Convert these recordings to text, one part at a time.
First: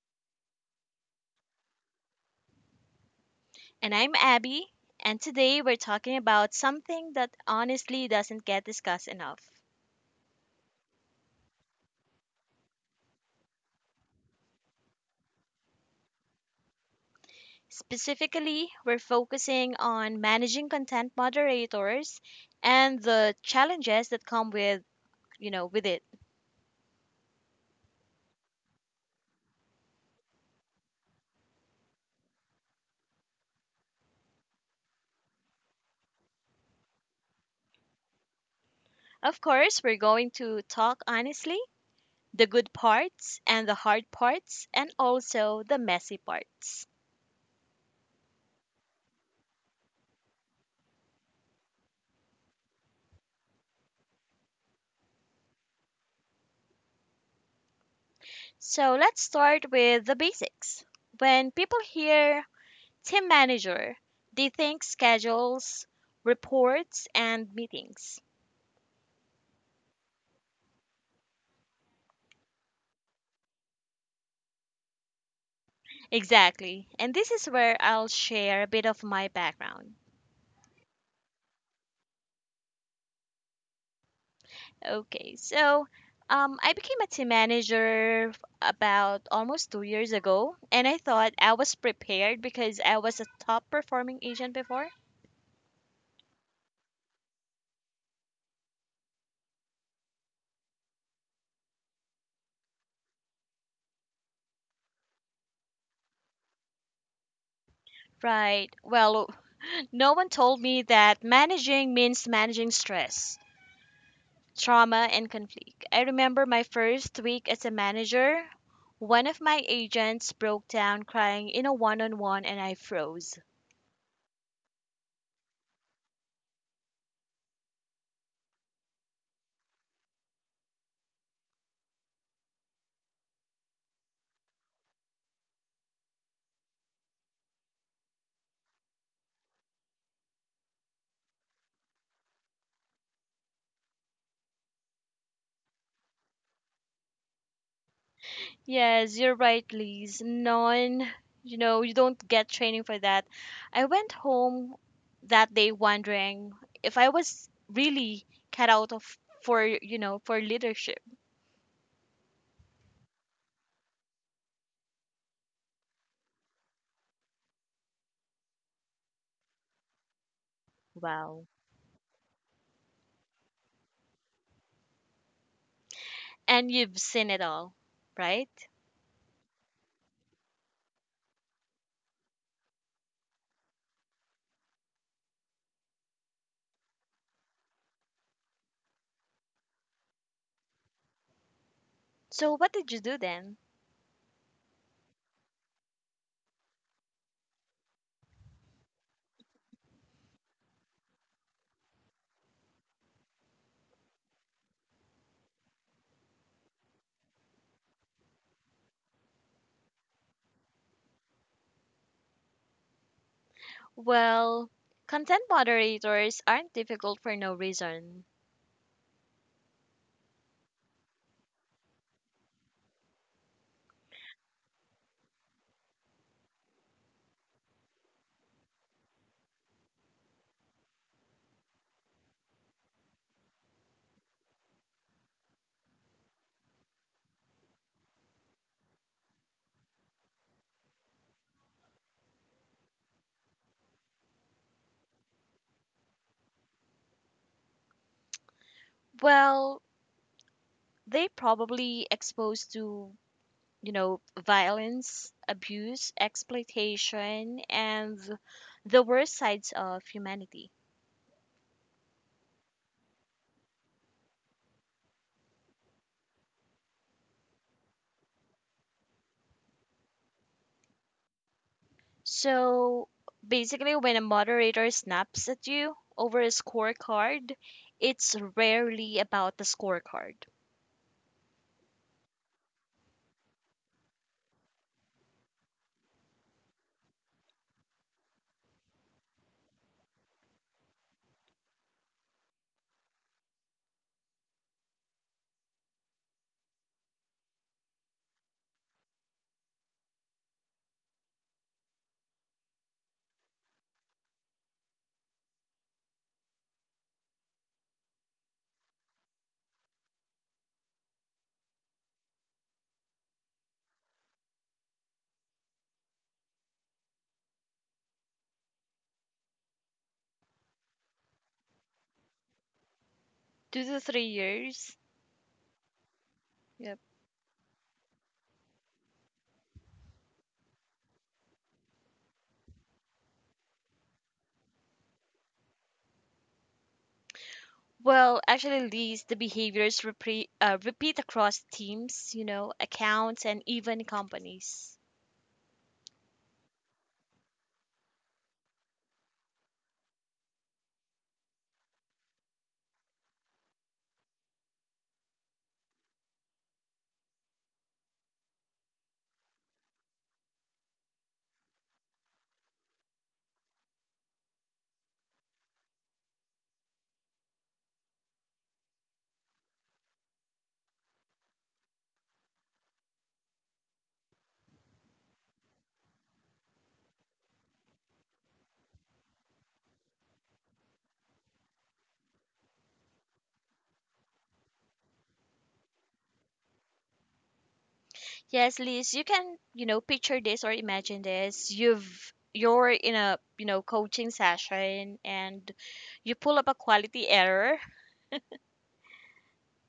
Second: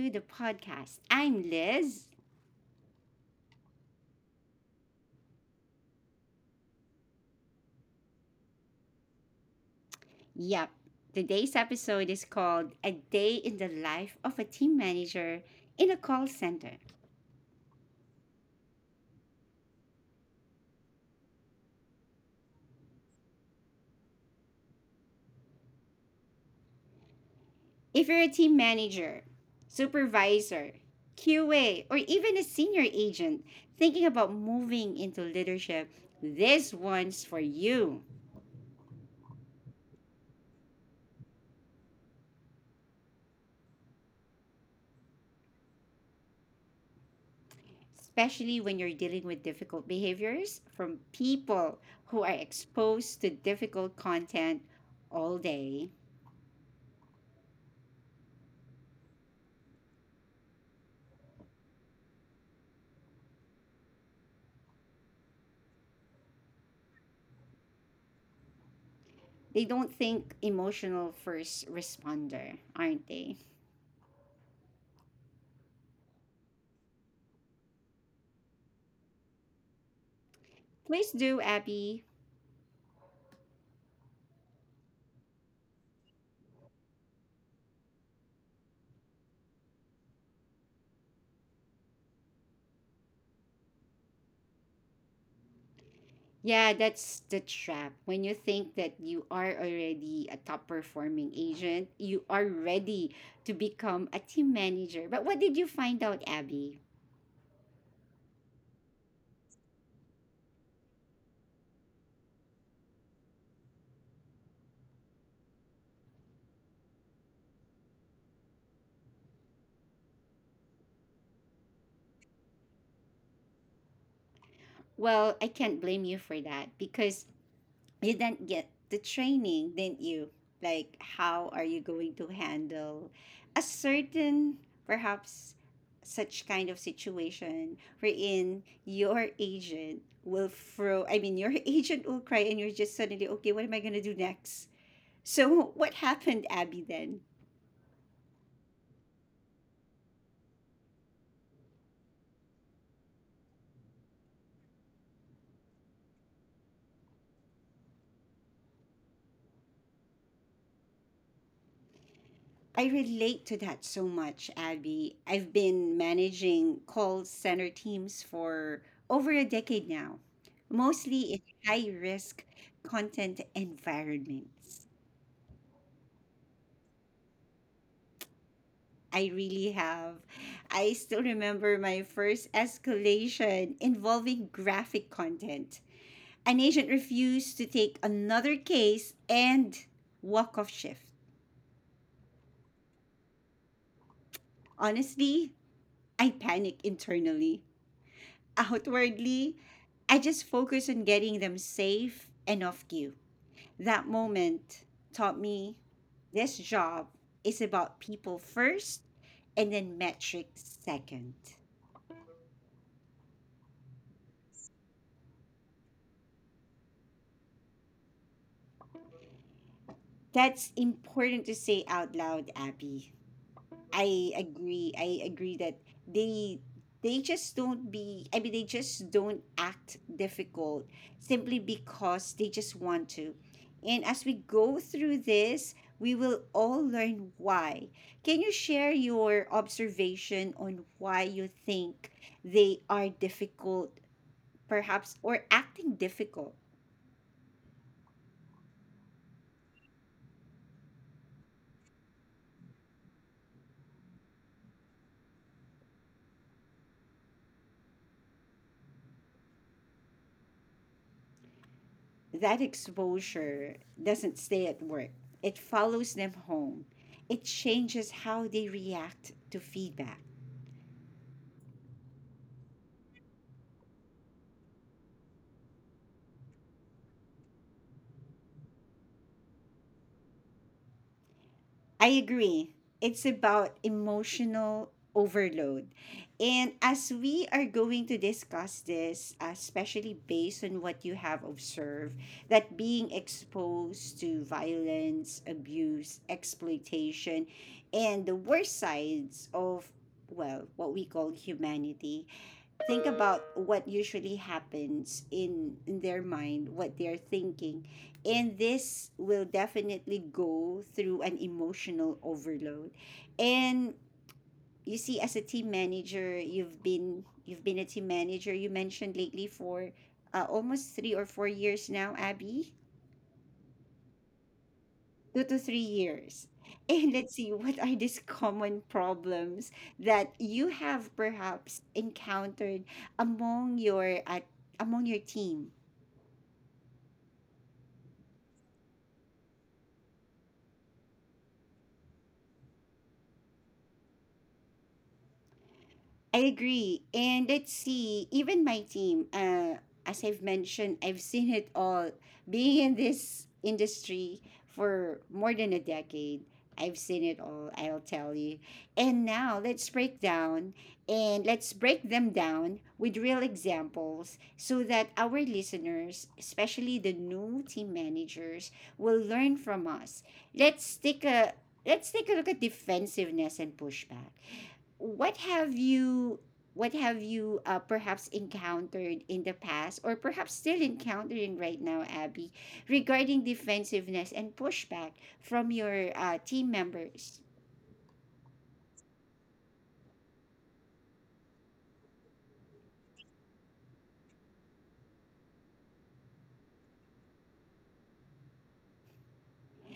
to the podcast. I'm Liz. And I'm Abby, and today we're talking about something that honestly doesn't get discussed enough. Yep, today's episode is called A Day in the Life of a Team Manager in a Call Center. Specifically, we're focusing on managing content moderators and the challenges that come with it. If you're a team manager, supervisor, QA, or even a senior agent thinking about moving into leadership, this one's for you. Of course, we're going to talk honestly, the good parts and the hard parts and also the messy parts. Especially when you're dealing with difficult behaviors from people who are exposed to difficult content all day. So, let's start with the basics. When people hear team manager, they think schedules, reports, and meetings. They don't think emotional first responder, aren't they? Exactly. And this is where I'll share a bit of my background. Please do, Abby. Okay, so I became a team manager about almost 2 years ago, and I thought I was prepared because I was a top performing agent before. Yeah, that's the trap. When you think that you are already a top performing agent, you are ready to become a team manager. But what did you find out, Abby? Right. Well, no one told me that managing means managing stress, trauma and conflict. I remember my first week as a manager. One of my agents broke down crying in a one on one and I froze. Well, I can't blame you for that because you didn't get the training, didn't you? Like, how are you going to handle a certain, perhaps, such kind of situation wherein your agent will throw, I mean, your agent will cry and you're just suddenly, okay, what am I going to do next? So, what happened, Abby, then? Yes, you're right, Liz. None, you don't get training for that. I went home that day wondering if I was really cut out of for, for leadership. I relate to that so much, Abby. I've been managing call center teams for over a decade now, mostly in Wow. high risk content environments. And you've seen it all, right? I really have. I still remember my first escalation involving graphic content. An agent refused to take another case and walk off shift. So what did you do then? Honestly, I panicked internally. Outwardly, I just focus on getting them safe and off cue. That moment taught me this job is about people first and then metrics second. Well, content moderators aren't difficult for no reason. That's important to say out loud, Abby. I agree. I agree that they they just don't be, I mean, they just don't act difficult simply because they just want to. And as we go through this, we will all learn why. Can you share your observation on why you think they are difficult perhaps or acting difficult? Well, they probably exposed to, violence, abuse, exploitation, and the worst sides of humanity. That exposure doesn't stay at work, it follows them home. It changes how they react to feedback. So basically, when a moderator snaps at you over a scorecard, it's rarely about the scorecard. I agree. It's about emotional overload. And as we are going to discuss this, especially based on what you have observed, that being exposed to violence, abuse, exploitation, and the worst sides of, well, what we call humanity, think about what usually happens in their mind, what they're thinking. And this will definitely go through an emotional overload. And you see, as a team manager, you've been a team manager you mentioned lately for almost 3 or 4 years now, Abby. 2 to 3 years. 2 to 3 years. And let's see what are these common problems that you have perhaps encountered among your at among your team. Well, actually, the behaviors repeat across teams, accounts, and even companies. I agree. And let's see, even my team, as I've mentioned, I've seen it all. Being in this industry for more than a decade, I've seen it all, I'll tell you. And now let's break down and let's break them down with real examples so that our listeners, especially the new team managers, will learn from us. Let's take a let's take a look at defensiveness and pushback. what have you what have you perhaps encountered in the past or perhaps still encountering right now, Abby, regarding defensiveness and pushback from your team members? Yes, Liz, you can, picture this or imagine this. You're in a, coaching session and you pull up a quality error.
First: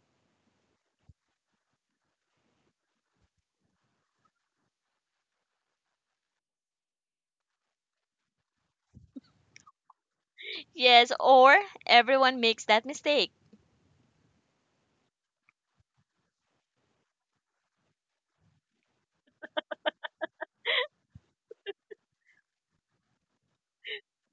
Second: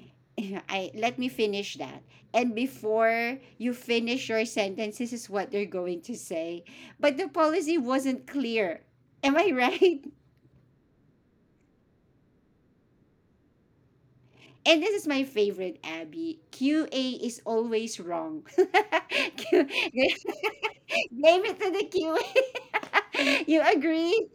I, let me finish that. And before you finish your sentence, this is what they're going to say. But the policy wasn't clear. Am I right? Yes, or everyone makes that mistake. And this is my favorite, Abby. QA is always wrong. Q- Gave it to the QA. You agree?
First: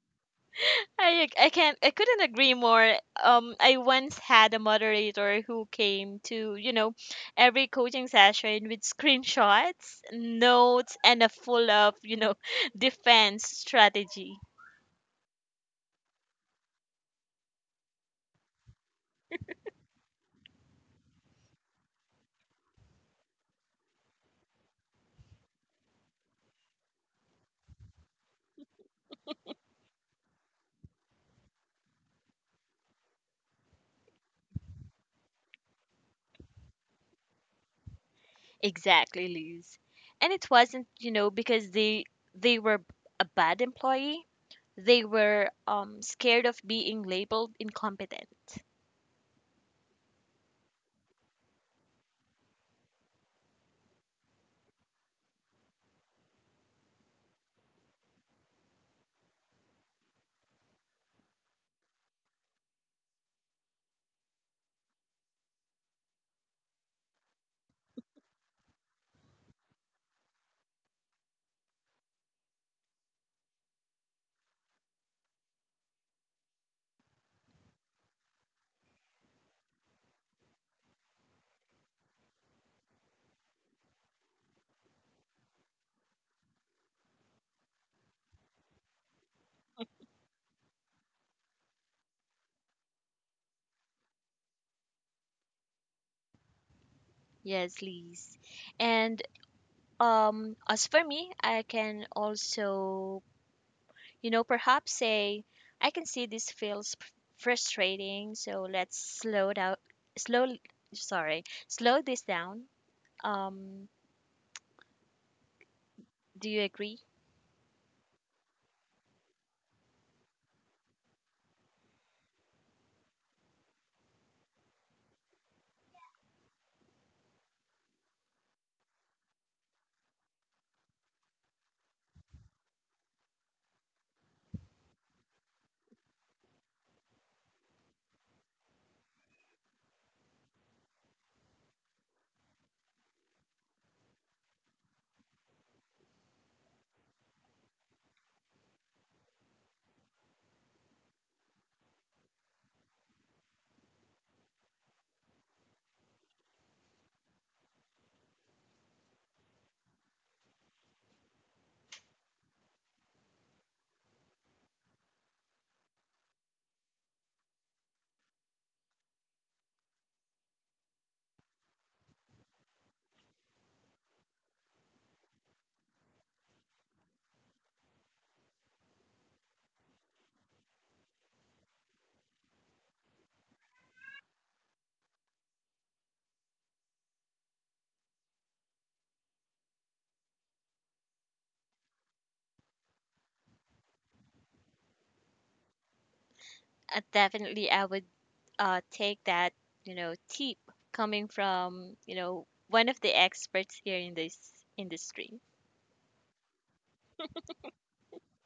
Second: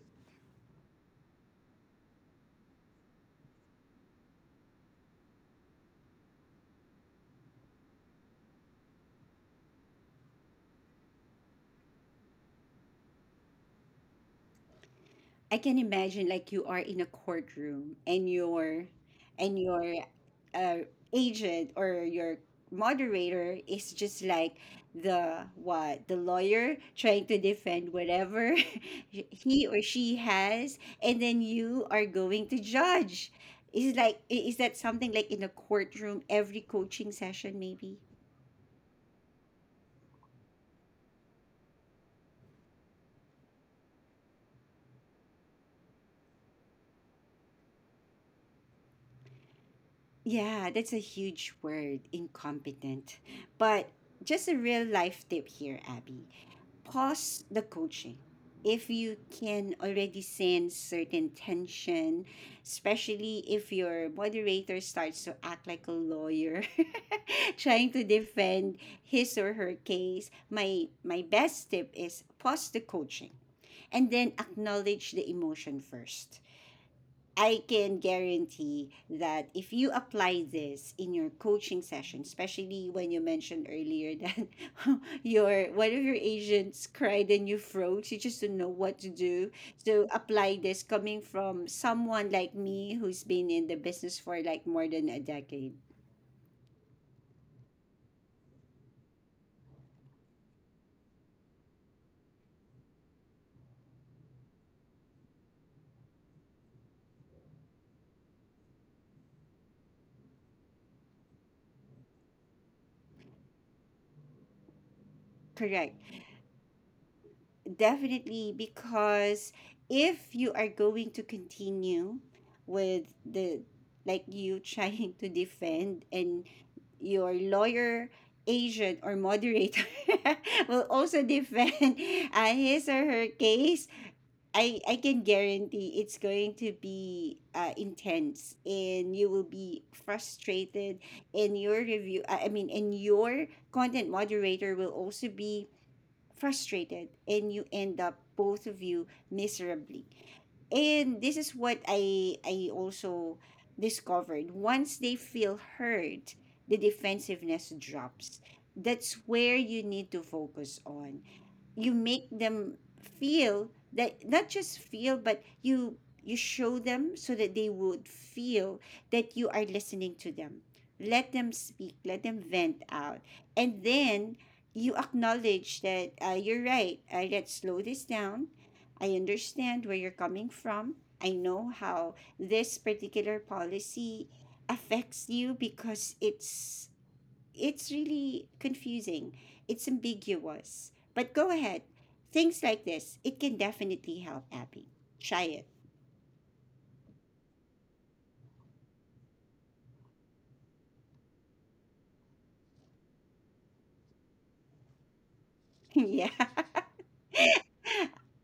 I couldn't agree more. I once had a moderator who came to every coaching session with screenshots, notes, and a full of defense strategy. I can imagine like you are in a courtroom and your uh, agent or your moderator is just like the, what, the lawyer trying to defend whatever he or she has, and then you are going to judge. Is like, is that something like in a courtroom every coaching session, maybe? Exactly, Liz. And it wasn't because they were a bad employee. They were scared of being labeled incompetent. Yeah, that's a huge word, incompetent. But just a real life tip here, Abby. Pause the coaching. If you can already sense certain tension, especially if your moderator starts to act like a lawyer trying to defend his or her case, my best tip is pause the coaching and then acknowledge the emotion first. I can guarantee that if you apply this in your coaching session, especially when you mentioned earlier that your one of your agents cried and you froze, you just don't know what to do. So apply this coming from someone like me who's been in the business for like more than a decade. Yes, Liz. And as for me, I can also perhaps say, I can see this feels frustrating, so let's slow down, slow, sorry, slow this down. Um, Correct. do you agree? Definitely, because if you are going to continue with the, like you trying to defend, and your lawyer agent or moderator will also defend his or her case, I can guarantee it's going to be intense and you will be frustrated, and your review, I mean, and your content moderator will also be frustrated, and you end up both of you miserably. And this is what I also discovered: once they feel hurt, the defensiveness drops. That's where you need to focus on. You make them feel that, not just feel but you show them so that they would feel that you are listening to them. Let them speak, let them vent out, and then you acknowledge that, you're right, let's slow this down. I understand where you're coming from. I know how this particular policy affects you, because it's really confusing. It's ambiguous. But go ahead. Things like this, it can definitely help, Abby. Try it. Definitely, I would take that, tip coming from, one of the experts here in this industry. Yeah.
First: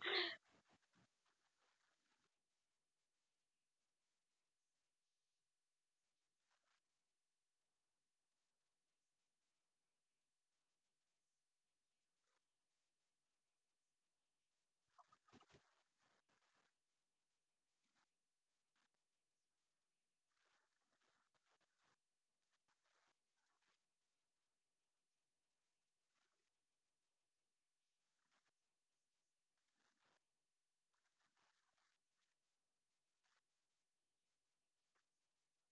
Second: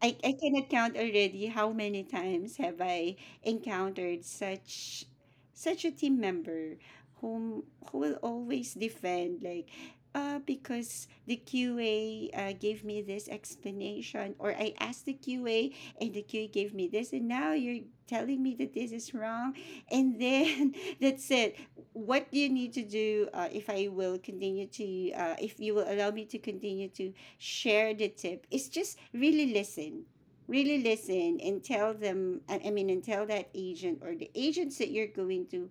I cannot count already how many times have I encountered such a team member whom who will always defend like, uh, because the QA gave me this explanation, or I asked the QA and the QA gave me this, and now you're telling me that this is wrong. And then that's it. What do you need to do? If I will continue to, if you will allow me to continue to share, the tip is just really listen. Really listen and tell them, I mean, and tell that agent or the agents that you're going to,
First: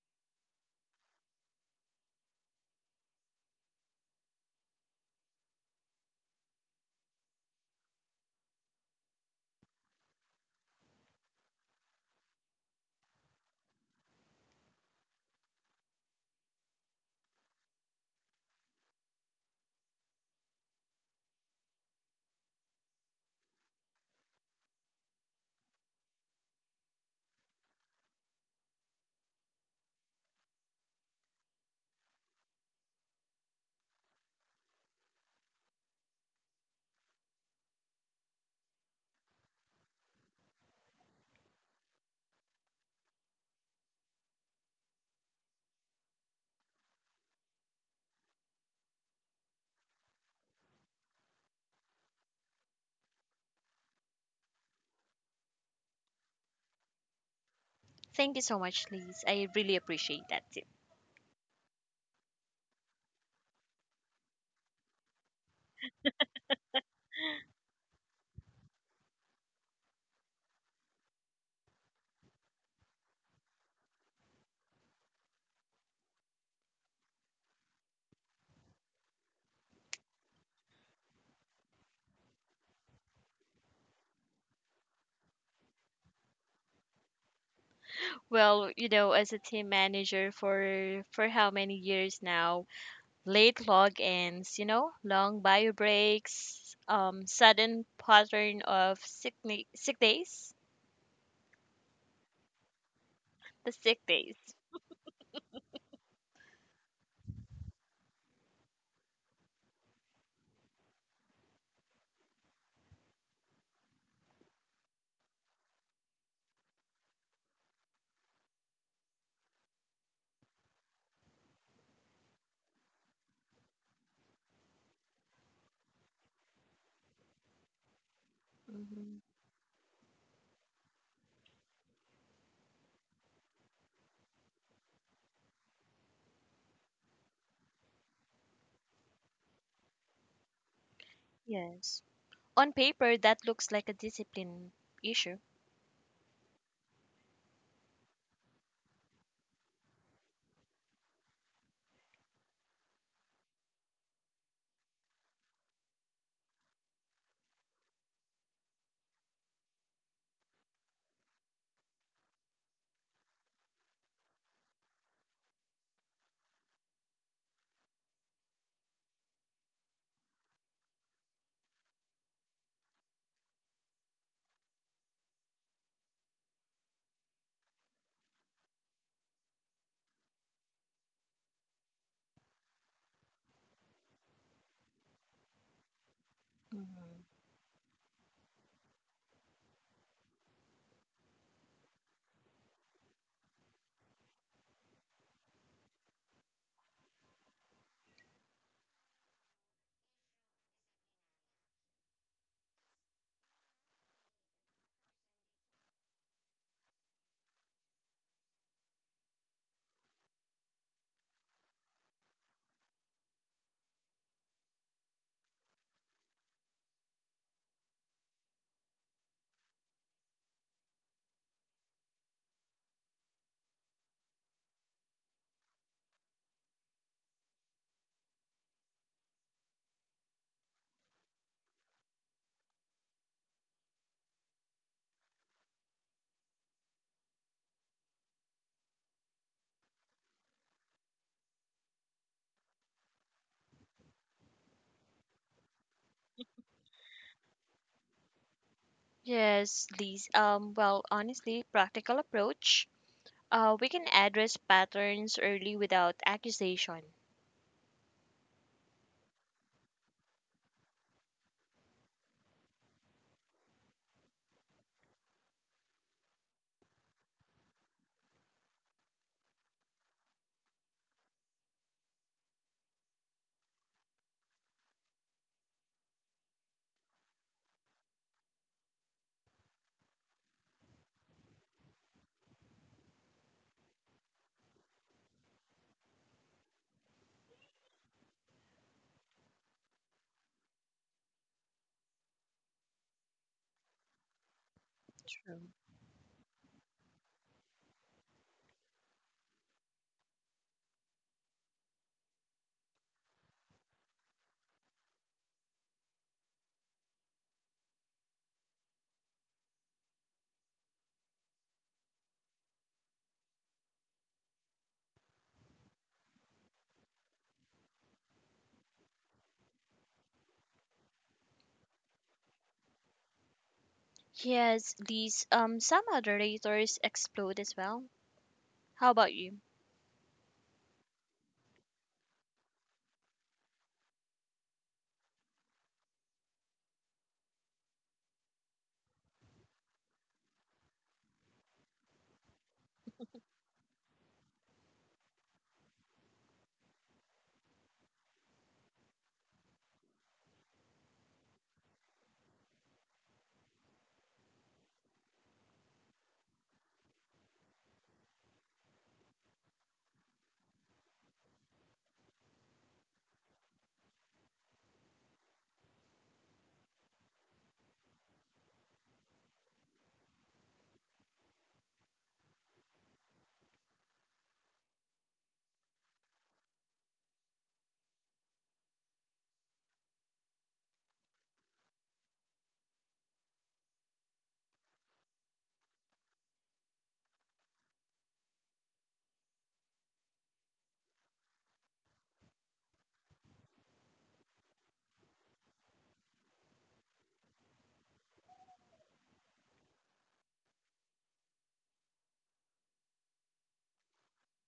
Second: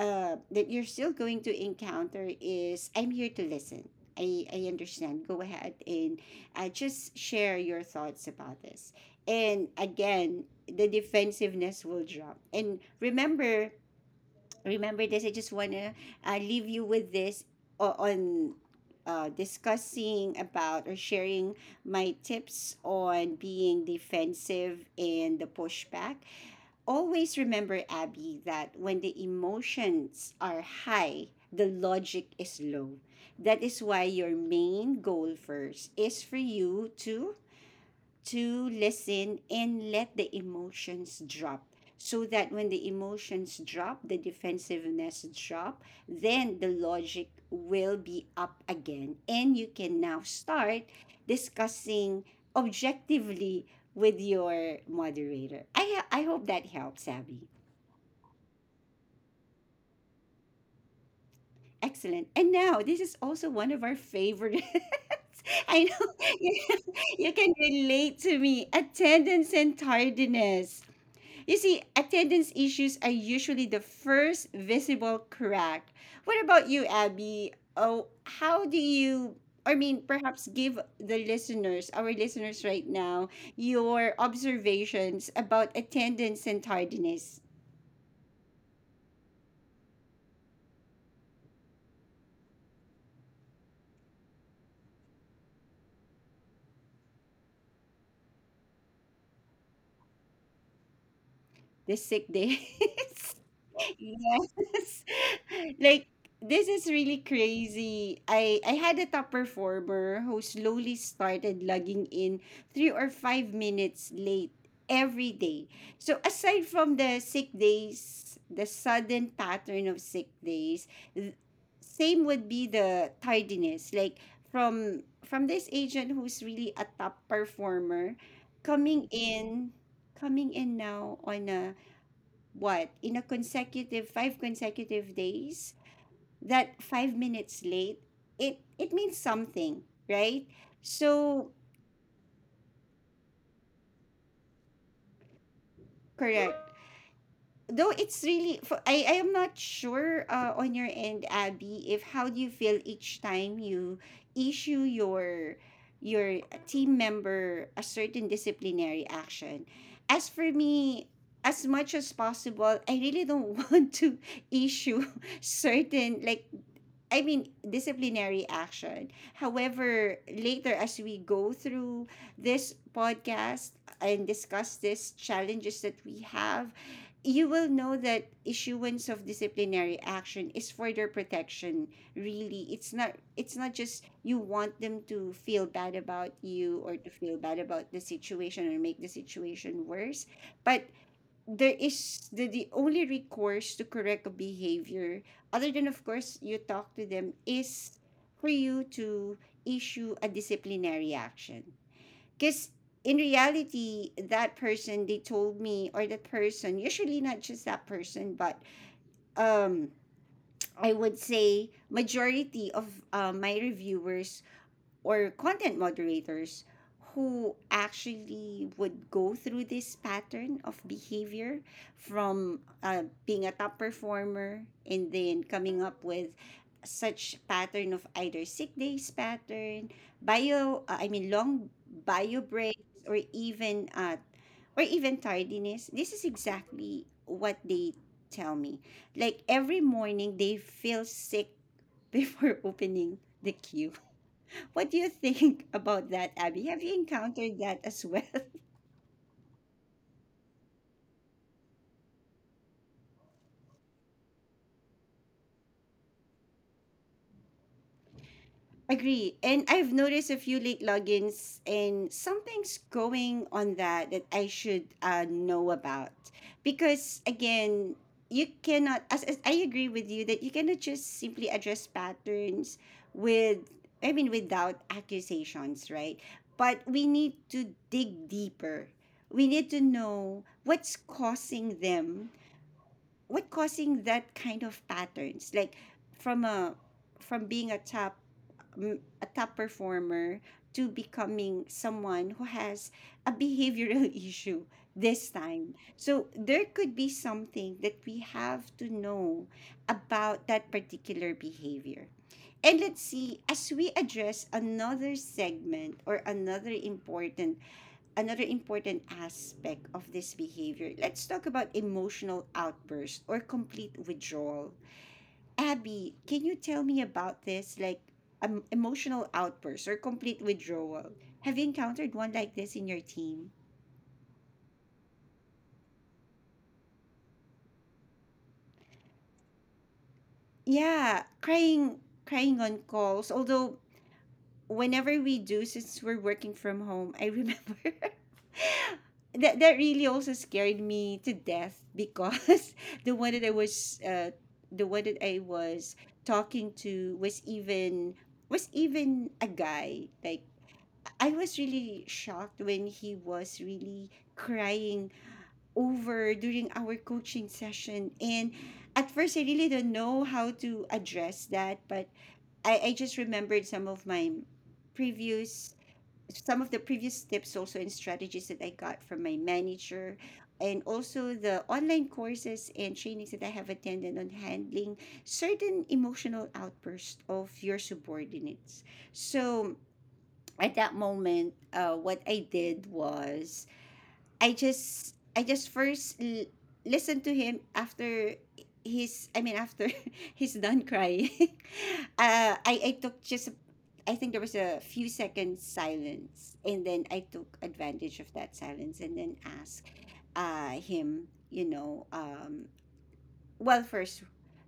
that you're still going to encounter, is, I'm here to listen. I understand, go ahead, and just share your thoughts about this. And again, the defensiveness will drop. And remember, remember this. I just want to leave you with this on, discussing about or sharing my tips on being defensive and the pushback. Always remember, Abby, that when the emotions are high, the logic is low. That is why your main goal first is for you to listen and let the emotions drop, so that when the emotions drop, the defensiveness drop, then the logic will be up again, and you can now start discussing objectively with your moderator. I hope that helps, Abby. Thank you so much, Liz. I really appreciate that tip. Excellent. And now this is also one of our favorite. I know. You can relate to me. Attendance and tardiness. You see, attendance issues are usually the first visible crack. What about you, Abby? Oh, how do you, I mean, perhaps give the listeners, our listeners right now, your observations about attendance and tardiness? Well, as a team manager for how many years now, late logins, long bio breaks, sudden pattern of sick days, The sick days? the sick days. Yes. Like, this is really crazy. I had a top performer who slowly started logging in 3 or 5 minutes late every day. So aside from the sick days, the sudden pattern of sick days, th- same would be the tardiness. Like from this agent who's really a top performer coming Hmm. in, coming in now on a, what, in a consecutive five consecutive days, that 5 minutes late, it means something, right? So, Yes. On paper, that looks like a discipline issue. correct. Though it's really for, I am not sure, on your end, Abby, if, how do you feel each time you issue your team member a certain disciplinary action. As for me, as much as possible, I really don't want to issue certain, like, I mean, disciplinary action. However, later as we go through this podcast and discuss these challenges that we have, you will know that issuance of disciplinary action is for their protection. Really, it's not, it's not just you want them to feel bad about you or to Mhm. feel bad about the situation or make the situation worse. But there is the only recourse to correct a behavior, other than of course you talk to them, is for you to issue a disciplinary action. Because in reality, that person, they told me, or that person, usually not just that person, but um I would say majority of my reviewers or content moderators who actually would go through this pattern of behavior, from being a top performer and then coming up with such pattern of either sick days pattern, bio, I mean, long bio breaks, or even uh, or even tardiness, this is exactly what they tell me. Like, every morning they feel sick before opening the queue. What do you think about that, Abby? Have you encountered that as well? Yes, Liz. Well, honestly, practical approach. We can address patterns early without accusation. Agree. And I've noticed a few late logins and something's going on that I should know about. Because again, you cannot, as I agree with you, that you cannot just simply address patterns with, I mean, without accusations, right? But we need to dig deeper. We need to know what's causing them, what causing that kind of patterns, like from a, from being a top, a top performer to becoming someone who has a behavioral issue this True. time. So there could be something that we have to know about that particular behavior. And let's see, as we address another segment or another important, another important aspect of this behavior. Let's talk about emotional outburst or complete withdrawal. Abby, can you tell me about this? Like emotional outburst or complete withdrawal. Have you encountered one like this in your team? Yes, Liz. Some moderators explode as well. How about you? Yeah, crying, crying on calls. Although whenever we do, since we're working from home, I remember that really also scared me to death, because the one that I was the one that I was talking to was even, was even a guy. Like, I was really shocked when he was really crying over during our coaching session. And at first I really don't know how to address that, but I just remembered some of my previous, some of the previous tips also and strategies that I got from my manager, and also the online courses and trainings that I have attended on handling certain emotional outbursts of your subordinates. So at that moment, what I did was I just first listen to him after he's I mean, after he's done crying. I took just a, I think there was a few seconds silence, and then I took advantage of that silence and then asked him, you know um well, first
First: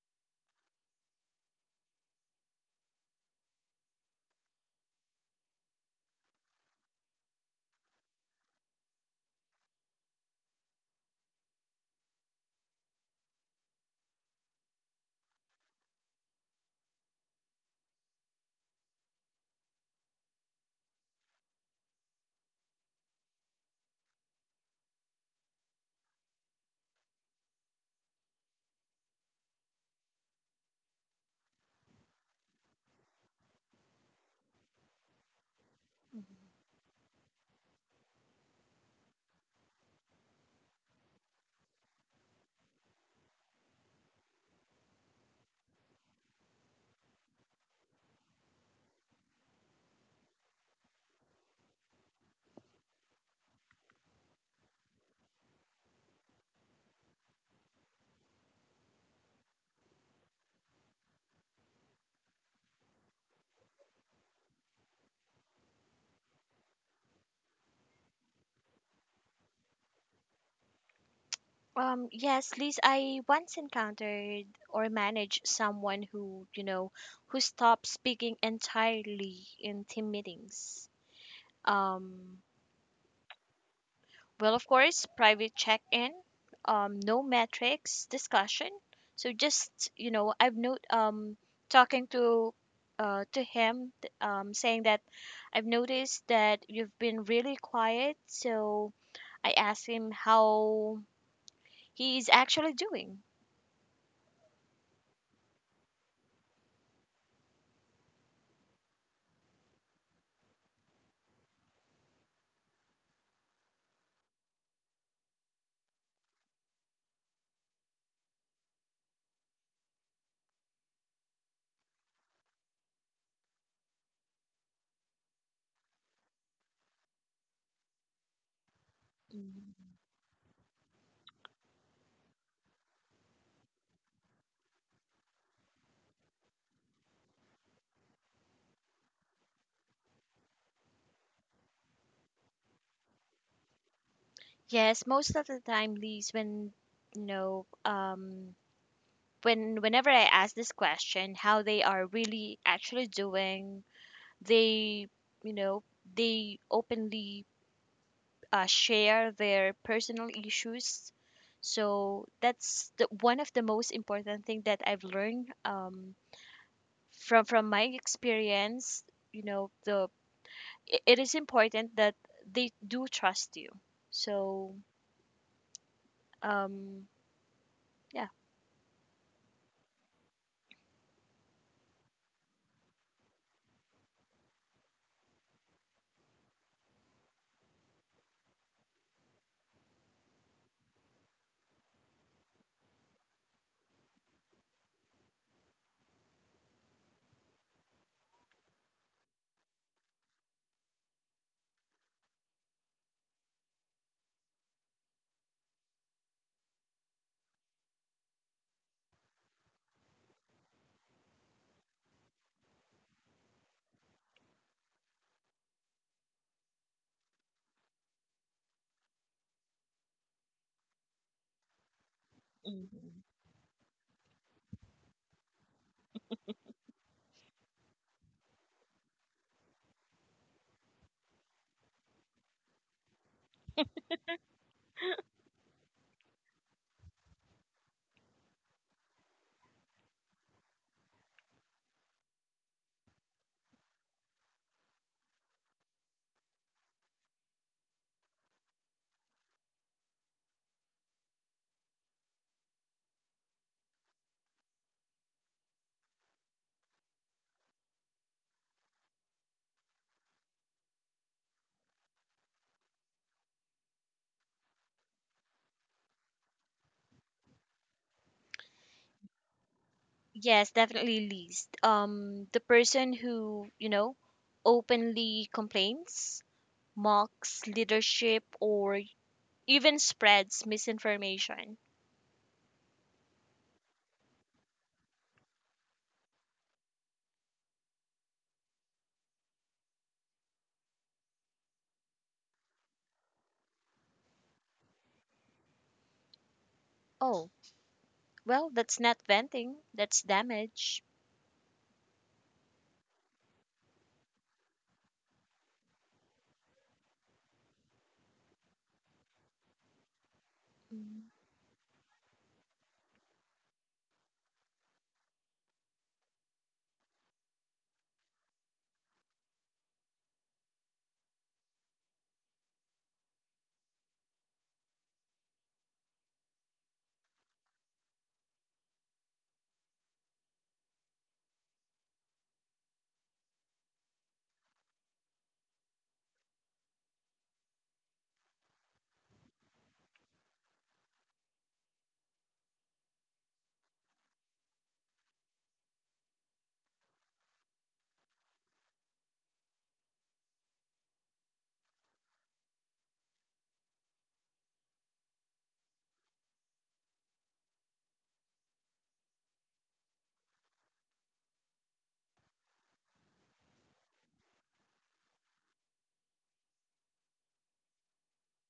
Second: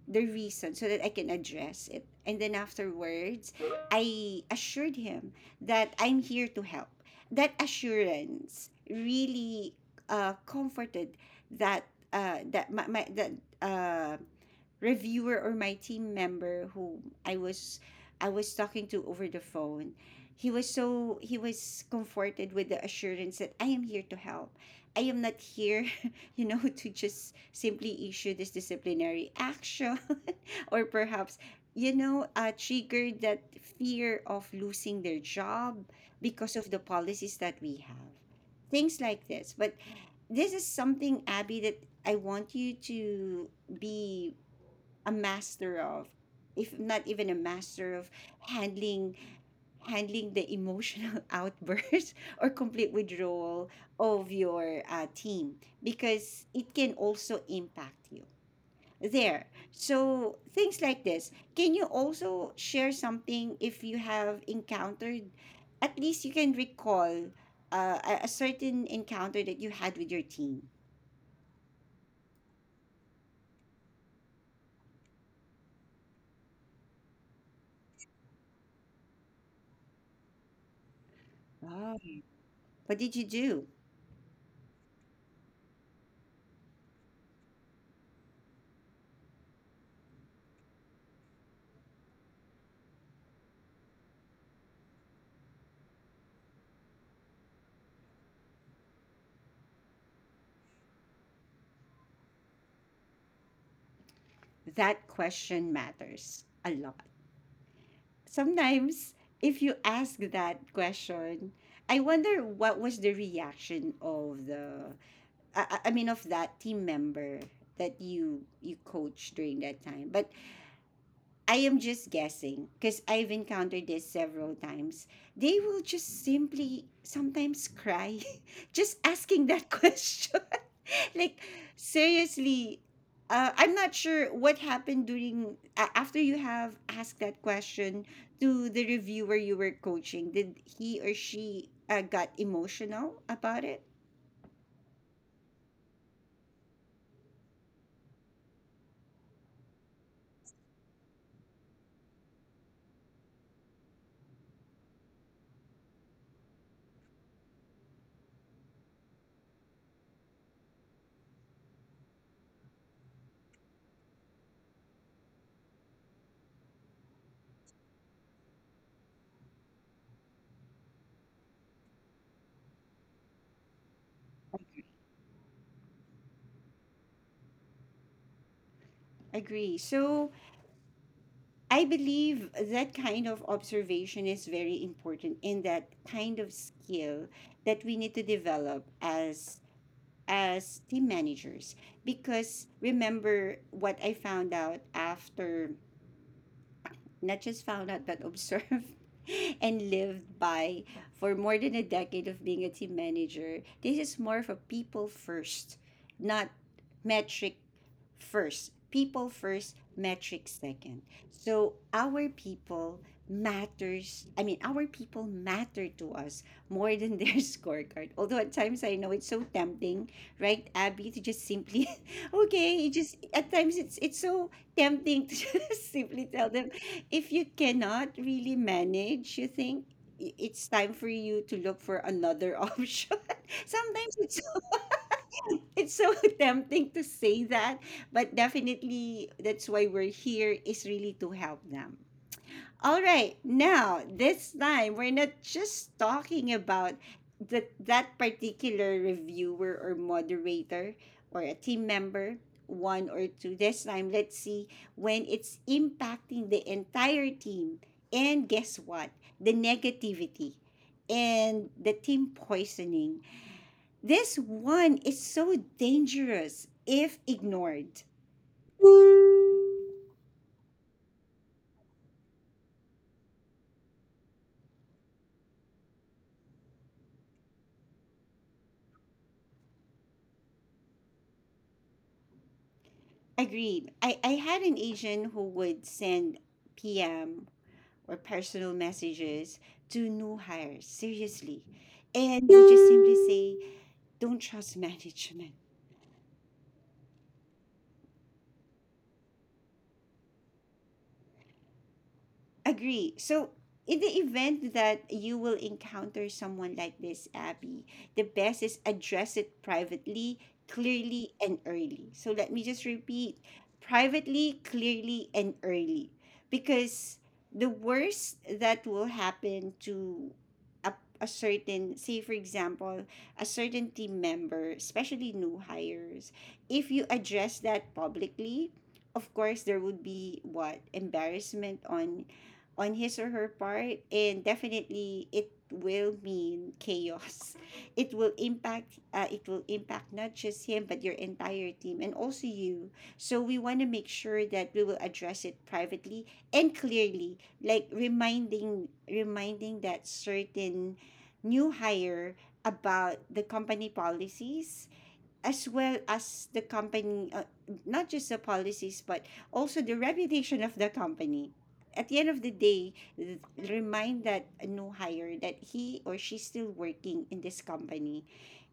the reason, so that I can address it. And then afterwards, I assured him that I'm here to help. That assurance really comforted that, that my that, uh, reviewer or my team member who I was I was talking to over the phone. He was so, he was comforted with the assurance that I am here to help. I am not here, you know, to just simply issue this disciplinary action or perhaps, you know, trigger that fear of losing their job because of the policies that we have. Things like this. But this is something, Abby, that I want you to be a master of, if not even a master of handling, handling the emotional outburst or complete withdrawal of your team, because it can also impact you there. So things like this, can you also share something if you have encountered, at least you can recall, a certain encounter that you had with your team? Yes, Liz, I once encountered or managed someone who stopped speaking entirely in team meetings. Wow. Um, What did you do? well, of course, private check-in, no metrics discussion. So just, I've no talking to him saying that I've noticed that you've been really quiet, so I asked him how he's actually doing. That question matters a lot sometimes. If you ask that question, I wonder what was the reaction of the, I mean of that team member that you coached during that time. But I am just guessing, because I've encountered this several times. They will just simply sometimes cry, just asking that Mm-hmm. question, like, seriously. I'm not sure what happened during after you have asked that question to the reviewer you were coaching. Did he or she got emotional about it? Yes, most of the time, Lise, you know, um, whenever I ask this question, how they are really actually doing, they, you know, they openly share their personal issues. So that's one of the most important thing that I've learned from my experience. You know, the it is important that they do trust you. So um, yeah. Agree. So I believe that kind of observation is very important. In that kind of skill that we need to develop as team managers, because remember what I found out after, not just found out, but observed and lived by for more than a decade of being a team manager. This is more of a people first, not metric first. People first, metric second. So our people matters. I mean, our people matter to us more than their scorecard. Although at times I know it's so tempting, right, Abby, to just simply, okay, it just Mhm. at times it's so tempting to just simply tell them, if you cannot really manage, you think it's time for you to look for another option. Sometimes it's so tempting to say that, but definitely that's why we're here, is really to help them. All right, now this time we're not just talking about that particular reviewer or moderator or a team member, one or two. This time, let's see when it's impacting the entire team. And guess what? The negativity and the team poisoning. This one is so dangerous if ignored. Yes, definitely least. The person who, openly complains, mocks leadership, or even spreads misinformation. Agreed. I had an agent who would send PM, or personal messages, to new hires, seriously. And you just simply say, don't trust management. Oh, well, that's not venting, that's damage. Agree. So, in the event that you will encounter someone like this, Abby, the best is address it privately, Mm. clearly, and early. So, let me just repeat: privately, clearly, and early. Because the worst that will happen to a, a certain, say, for example, a certain team member, especially new hires, if you address that publicly, of course, there would be what? Embarrassment on his or her part. And definitely it will mean chaos. It will impact, it will impact not just him, but your entire team and also you. So we want to make sure that we will address it privately and clearly, like reminding that certain new hire about the company policies, as well as the company, not just the policies, but also the reputation of the company. At the end of the day, remind that new hire that he or she's still working in this company.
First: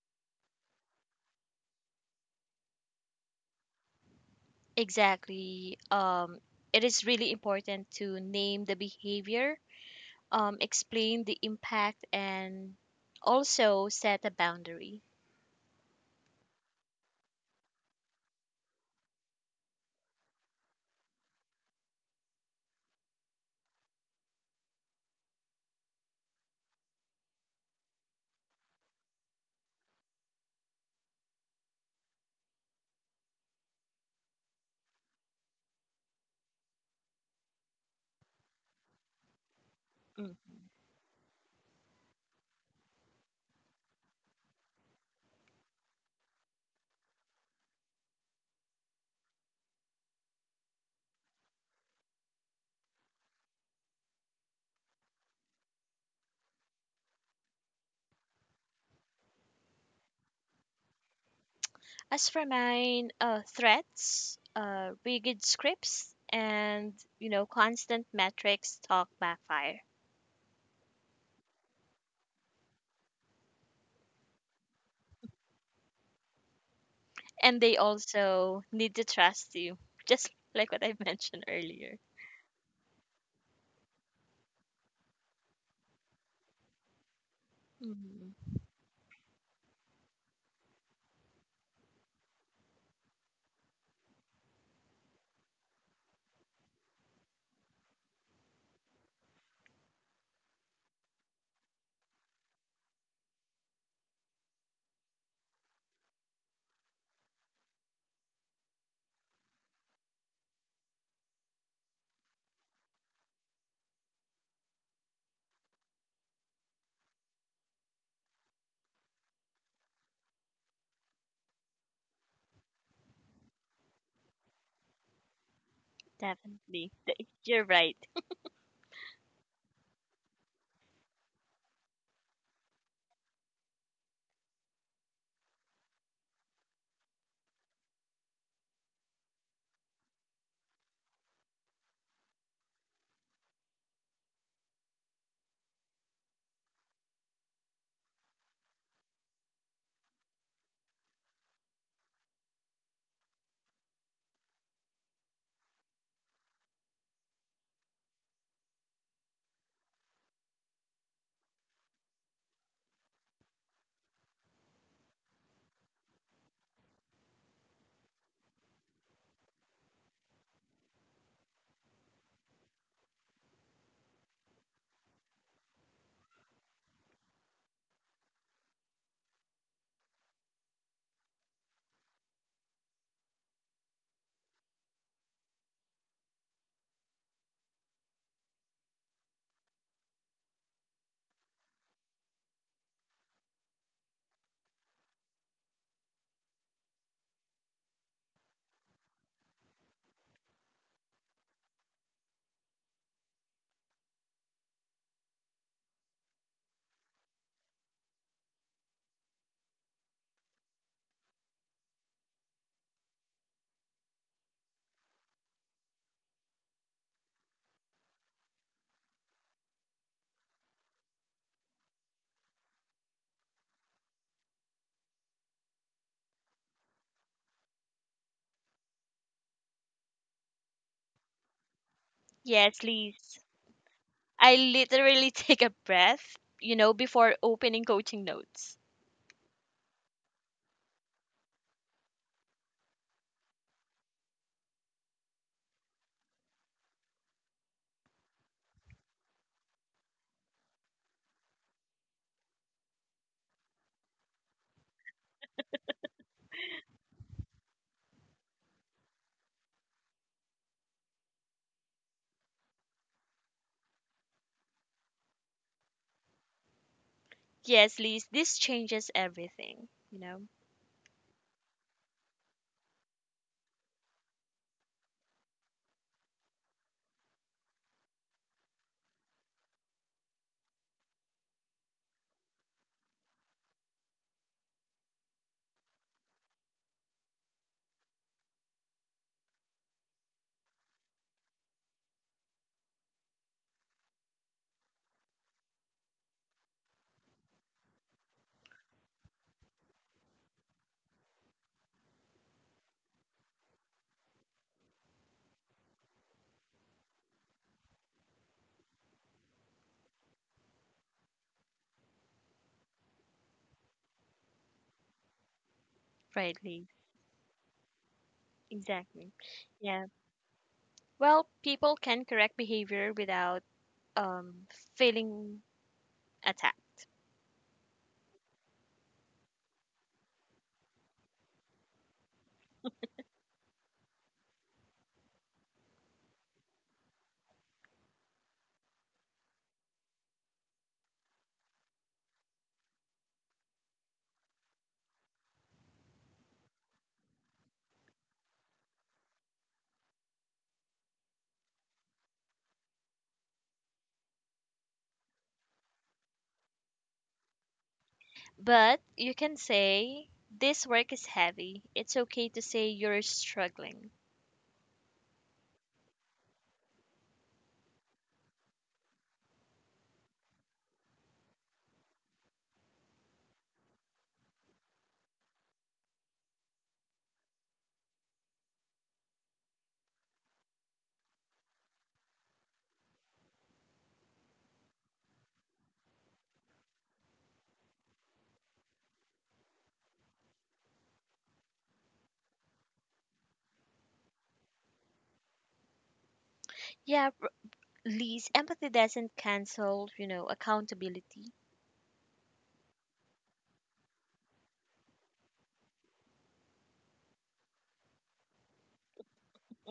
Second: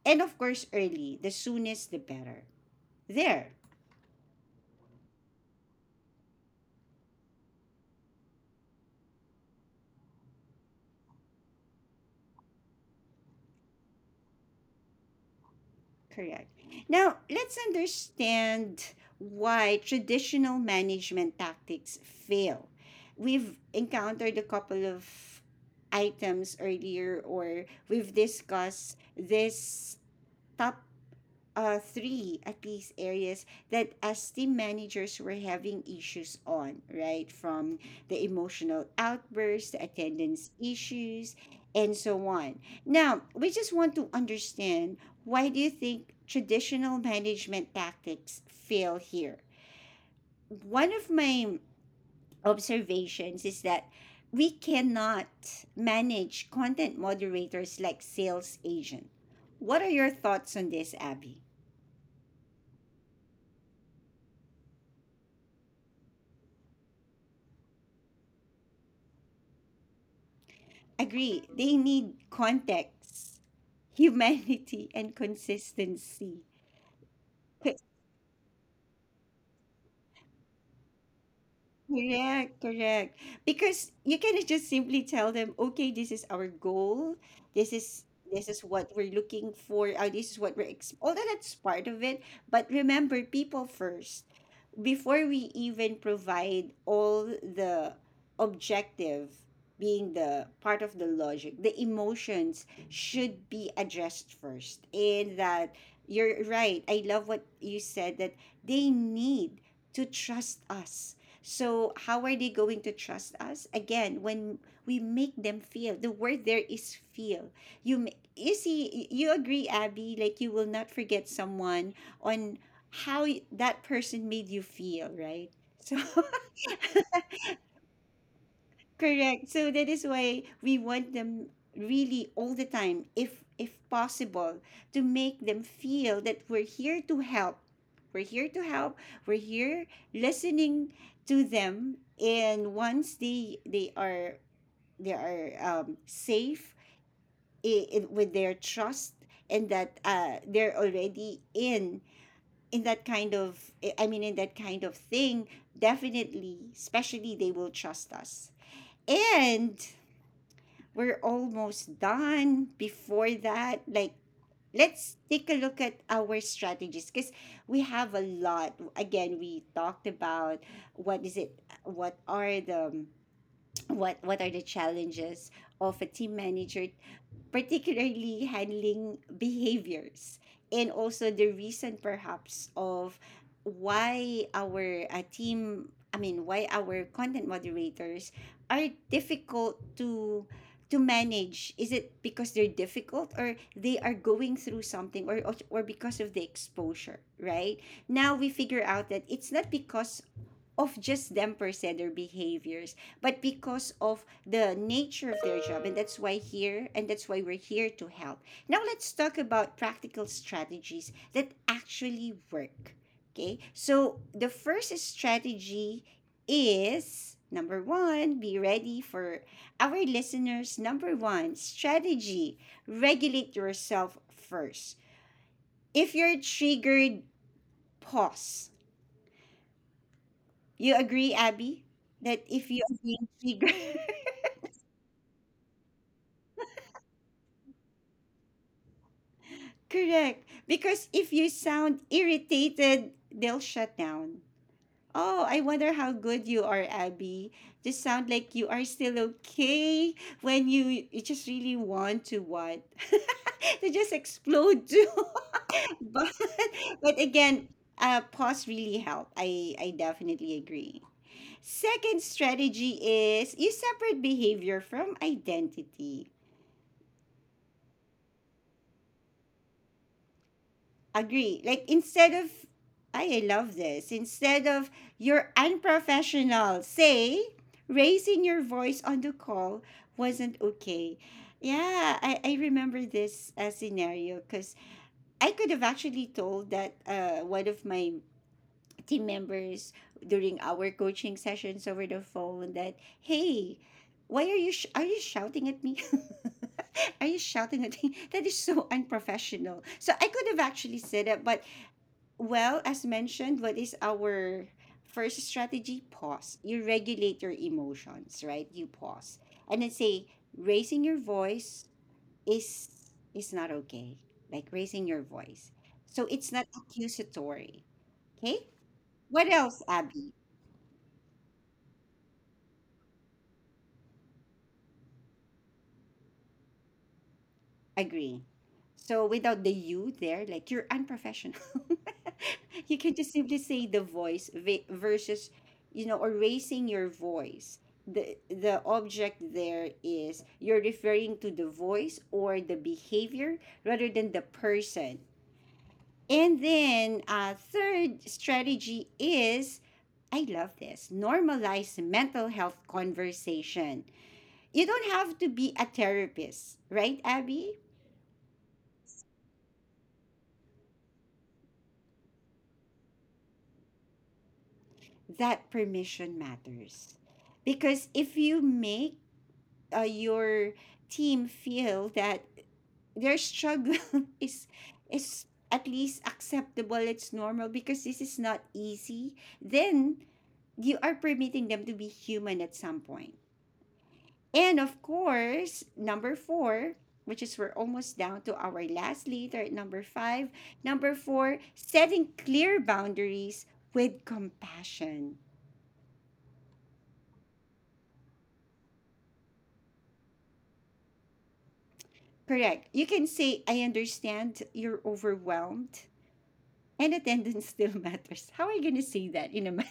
And of course, early. The soonest, the better. There. Exactly. It is really important to name the behavior, explain the impact, and also set a boundary. Correct. Now, let's understand why traditional management tactics fail. We've encountered a couple of items earlier, or we've discussed this top, three at least areas that as team managers were having issues on, right? From the emotional outbursts, the attendance Mm. issues, and so on. Now, we just want to understand, why do you think traditional management tactics fail here? One of my observations is that we cannot manage content moderators like sales agent. What are your thoughts on this, Abby? As for mine, threats, rigid scripts, and constant metrics talk backfire, Agree. They need context, humanity, and consistency. and Co- they also need to trust you, just like what I mentioned earlier. Correct, correct. Because you cannot just simply tell them, okay, this is our goal. This is, Mhm. this is what we're looking for. This is what we're although that's part of it. But remember, people first. Before we even provide all the objective, being the part of the logic, the emotions should be addressed first. And that, you're right, I love what you said, that they need to trust us. So how are they going to trust us again, when we make them feel? The word there is feel. You you see, you agree, Abby, like, you will not forget someone on how that person made you feel, right? So, Definitely, you're right. correct. So that is why we want them really all the time, if possible, to make them feel that we're here to help. We're here to help. We're here listening to them. And once they are safe in, with their trust, and that they're already in that kind of I mean, in that kind of thing, definitely, especially, they will trust us. And we're almost done. Before that, like, let's take a look at our strategies, because we have a lot. Again, we talked about, what is it, what are the, what are the challenges of a team manager, particularly handling behaviors, and also the reason perhaps of why our team, I mean, why our content moderators are difficult to manage. Is it because they're difficult, or they are going through something, or because of the exposure? Right, now we figure out that it's not because of just them per se, their behaviors, but because of the nature of their job. And that's why here, and that's why we're here to help. Now let's talk about practical strategies that actually work. Okay, so the first strategy is, number one, be ready for our listeners, number one strategy: regulate yourself first. If you're triggered, pause. You agree, Abby, that if you Yes, are being Lise. triggered, I literally take a breath, before opening coaching notes. correct. Because if you sound irritated, they'll shut down. Oh, I wonder how good you are, Abby. Just sound like you are still okay, when you just really want to what? To just explode too. but, but again, pause really help. I definitely agree. Second strategy is, you separate behavior from identity. Yes, Lise, this changes everything. Agree. Like, instead of, I love this. Instead of you're unprofessional, say, raising your voice on the call wasn't okay. Yeah, I remember this scenario because I could have actually told that one of my team members during our coaching sessions over the phone that, hey, why are you are you shouting at me? Are you shouting at me? That is so unprofessional. So I could have actually said it, but well, as mentioned, what is our first strategy? Pause. You regulate your emotions, right? You pause. And then say, raising your voice is not okay. Like raising your voice. So it's Right, not Lise. accusatory. Okay? Exactly. What else, Yeah. Abby? Well, people can correct behavior without um, feeling attacked. Agree. So without the you there, like you're unprofessional. You can just simply say the voice versus, or raising your voice. The object there is you're referring to the voice or the behavior rather than the person. And then third strategy is I love this, normalize mental health conversation. You don't have to be a therapist, right, Abby? But you can say, this work is heavy. It's okay to say you're struggling. That permission matters because if you make your team feel that their struggle is at least acceptable, it's normal because this is not easy, then you are permitting them to be human at some point. And of course, number 4, which is we're almost down to our last leader at number 5. Number 4, setting clear boundaries with compassion. Yeah, Lise, empathy doesn't cancel, accountability. Correct. You can say, I understand you're overwhelmed and attendance still matters. How are you gonna say that in a man?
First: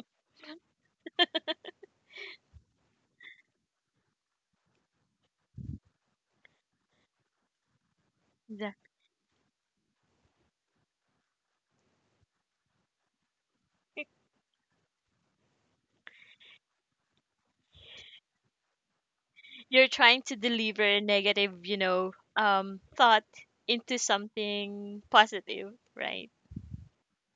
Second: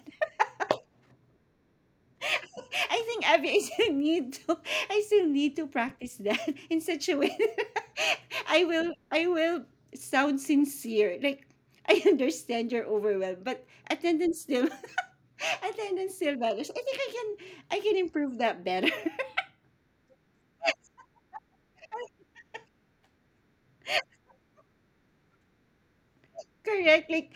I think, Abby, I still need to practice that in such a way that I The- will I will sound sincere. Like, I understand you're overwhelmed, but attendance still attendance still matters. I think I can improve that better. You're trying to deliver a negative, thought into something positive, right? Correct. Like,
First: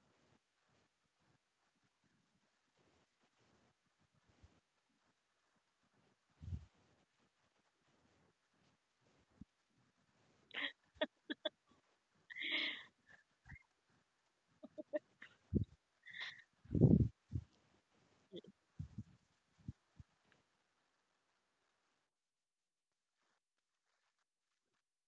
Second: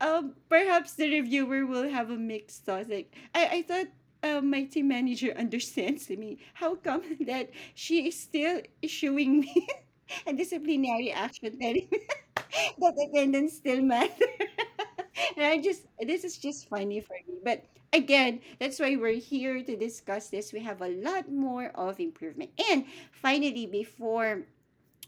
perhaps the reviewer will have a mixed thought. Like, I thought my team manager understands me. How come that she is still issuing me a disciplinary action telling me that attendance still matters? And I just, this is just funny for me. But again, that's why we're here to discuss this. We have a lot more of improvement. And finally, before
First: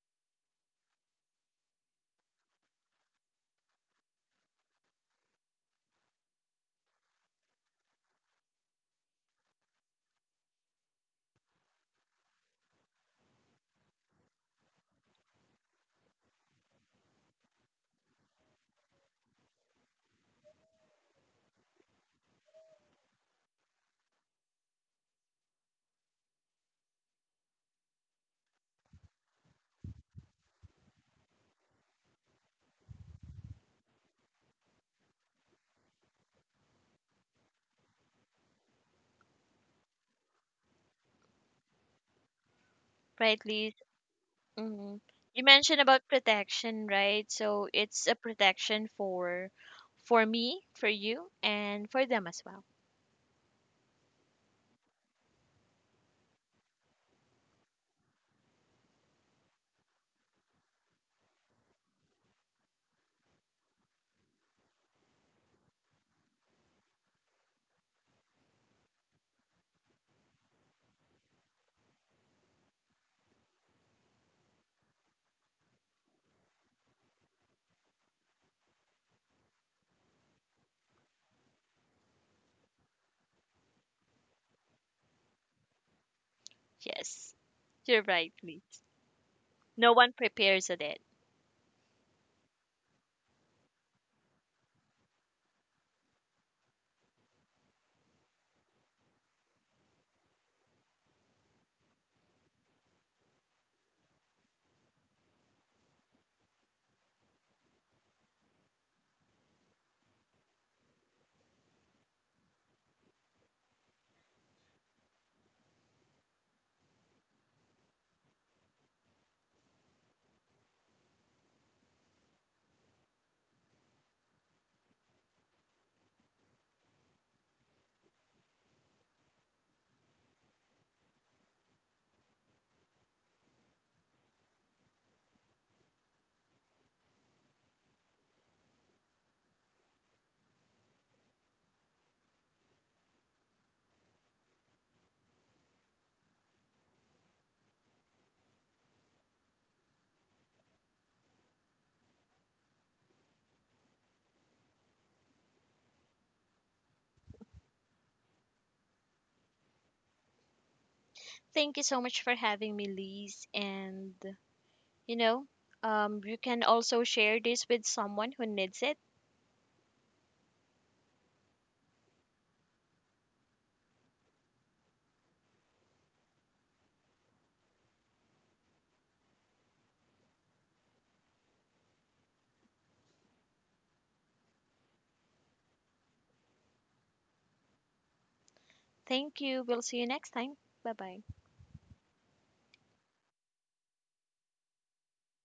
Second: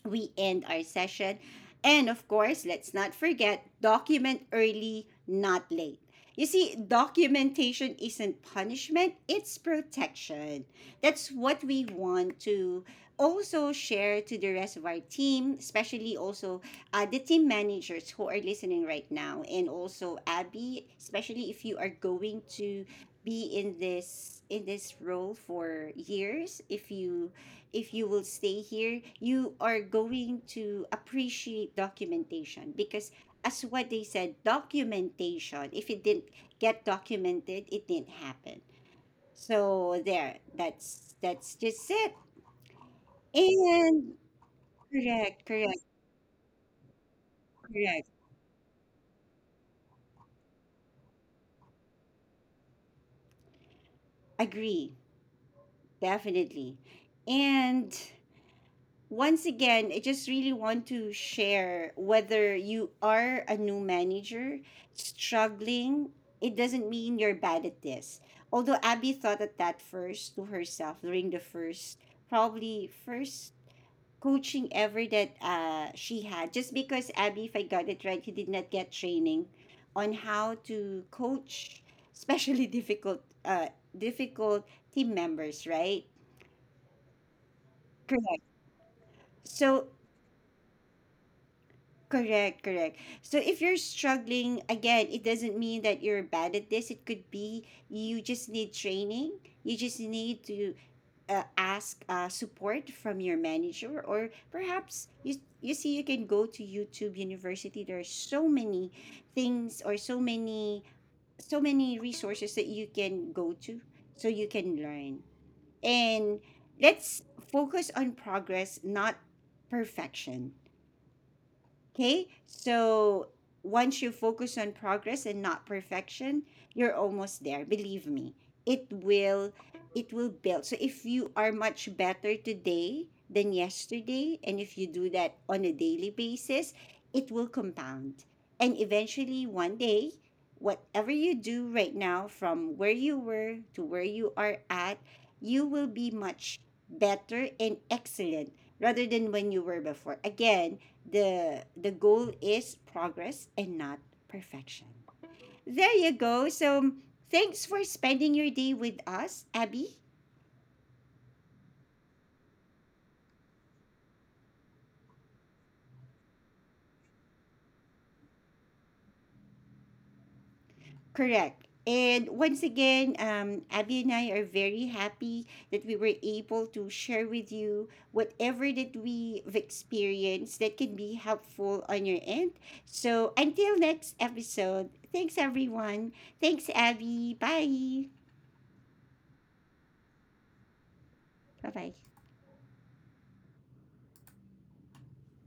we end our session. And of course, let's not forget, document early, not late. You see, documentation isn't punishment, it's protection. That's what we want to also share to the rest of our team, especially also the team managers who are listening right now, and also Abby, especially if you are going to be in this role for years. If you, if you will stay here, you are going to appreciate documentation because as what they said, documentation, if it didn't get documented, it didn't happen. So there, that's just it. Right, Lise? And Hmm. You correct, correct, mentioned about protection, right? So it's correct. a protection for me, for you, and for them as well. Agree, definitely. And once again, I just really want to share, whether you are a new manager struggling, it doesn't mean you're bad at this. Although Abby thought at that first to herself during the first, probably first coaching ever that she had. Just because Abby, if I got it right, he did not get training on how to coach, especially difficult, difficult team members, right? Yes, you're right, Correct. Liz. So No one prepares for that. correct, correct. So if you're struggling, again, it doesn't mean that you're bad at this. It could be you just need training. You just need to ask support from your manager, or perhaps you see you can go to YouTube University. There are so many things, or so many, so many resources that you can go to, so you can learn. And let's focus on progress, not perfection. Okay, so once you focus on progress and not perfection, you're almost there. Believe me, it will it will build. So if you are much better today than yesterday, and if you do that on a daily basis, it will compound. And eventually, one day, whatever you do right now, from where you were to where you are at, you will be much better and excellent rather than when you were before. Again, the goal is progress and not perfection. There you go. So thanks for spending your day with us, Abby. Thank you so much for having me, Liz. And, you know, you can also share this with someone who needs it. Correct. And once again, Abby and I are very happy that we were able to share with you whatever that we've experienced that can be helpful on your end. So until next episode, thanks everyone. Thanks, Abby. Bye, Thank you. We'll see you next time. Bye bye. bye, bye.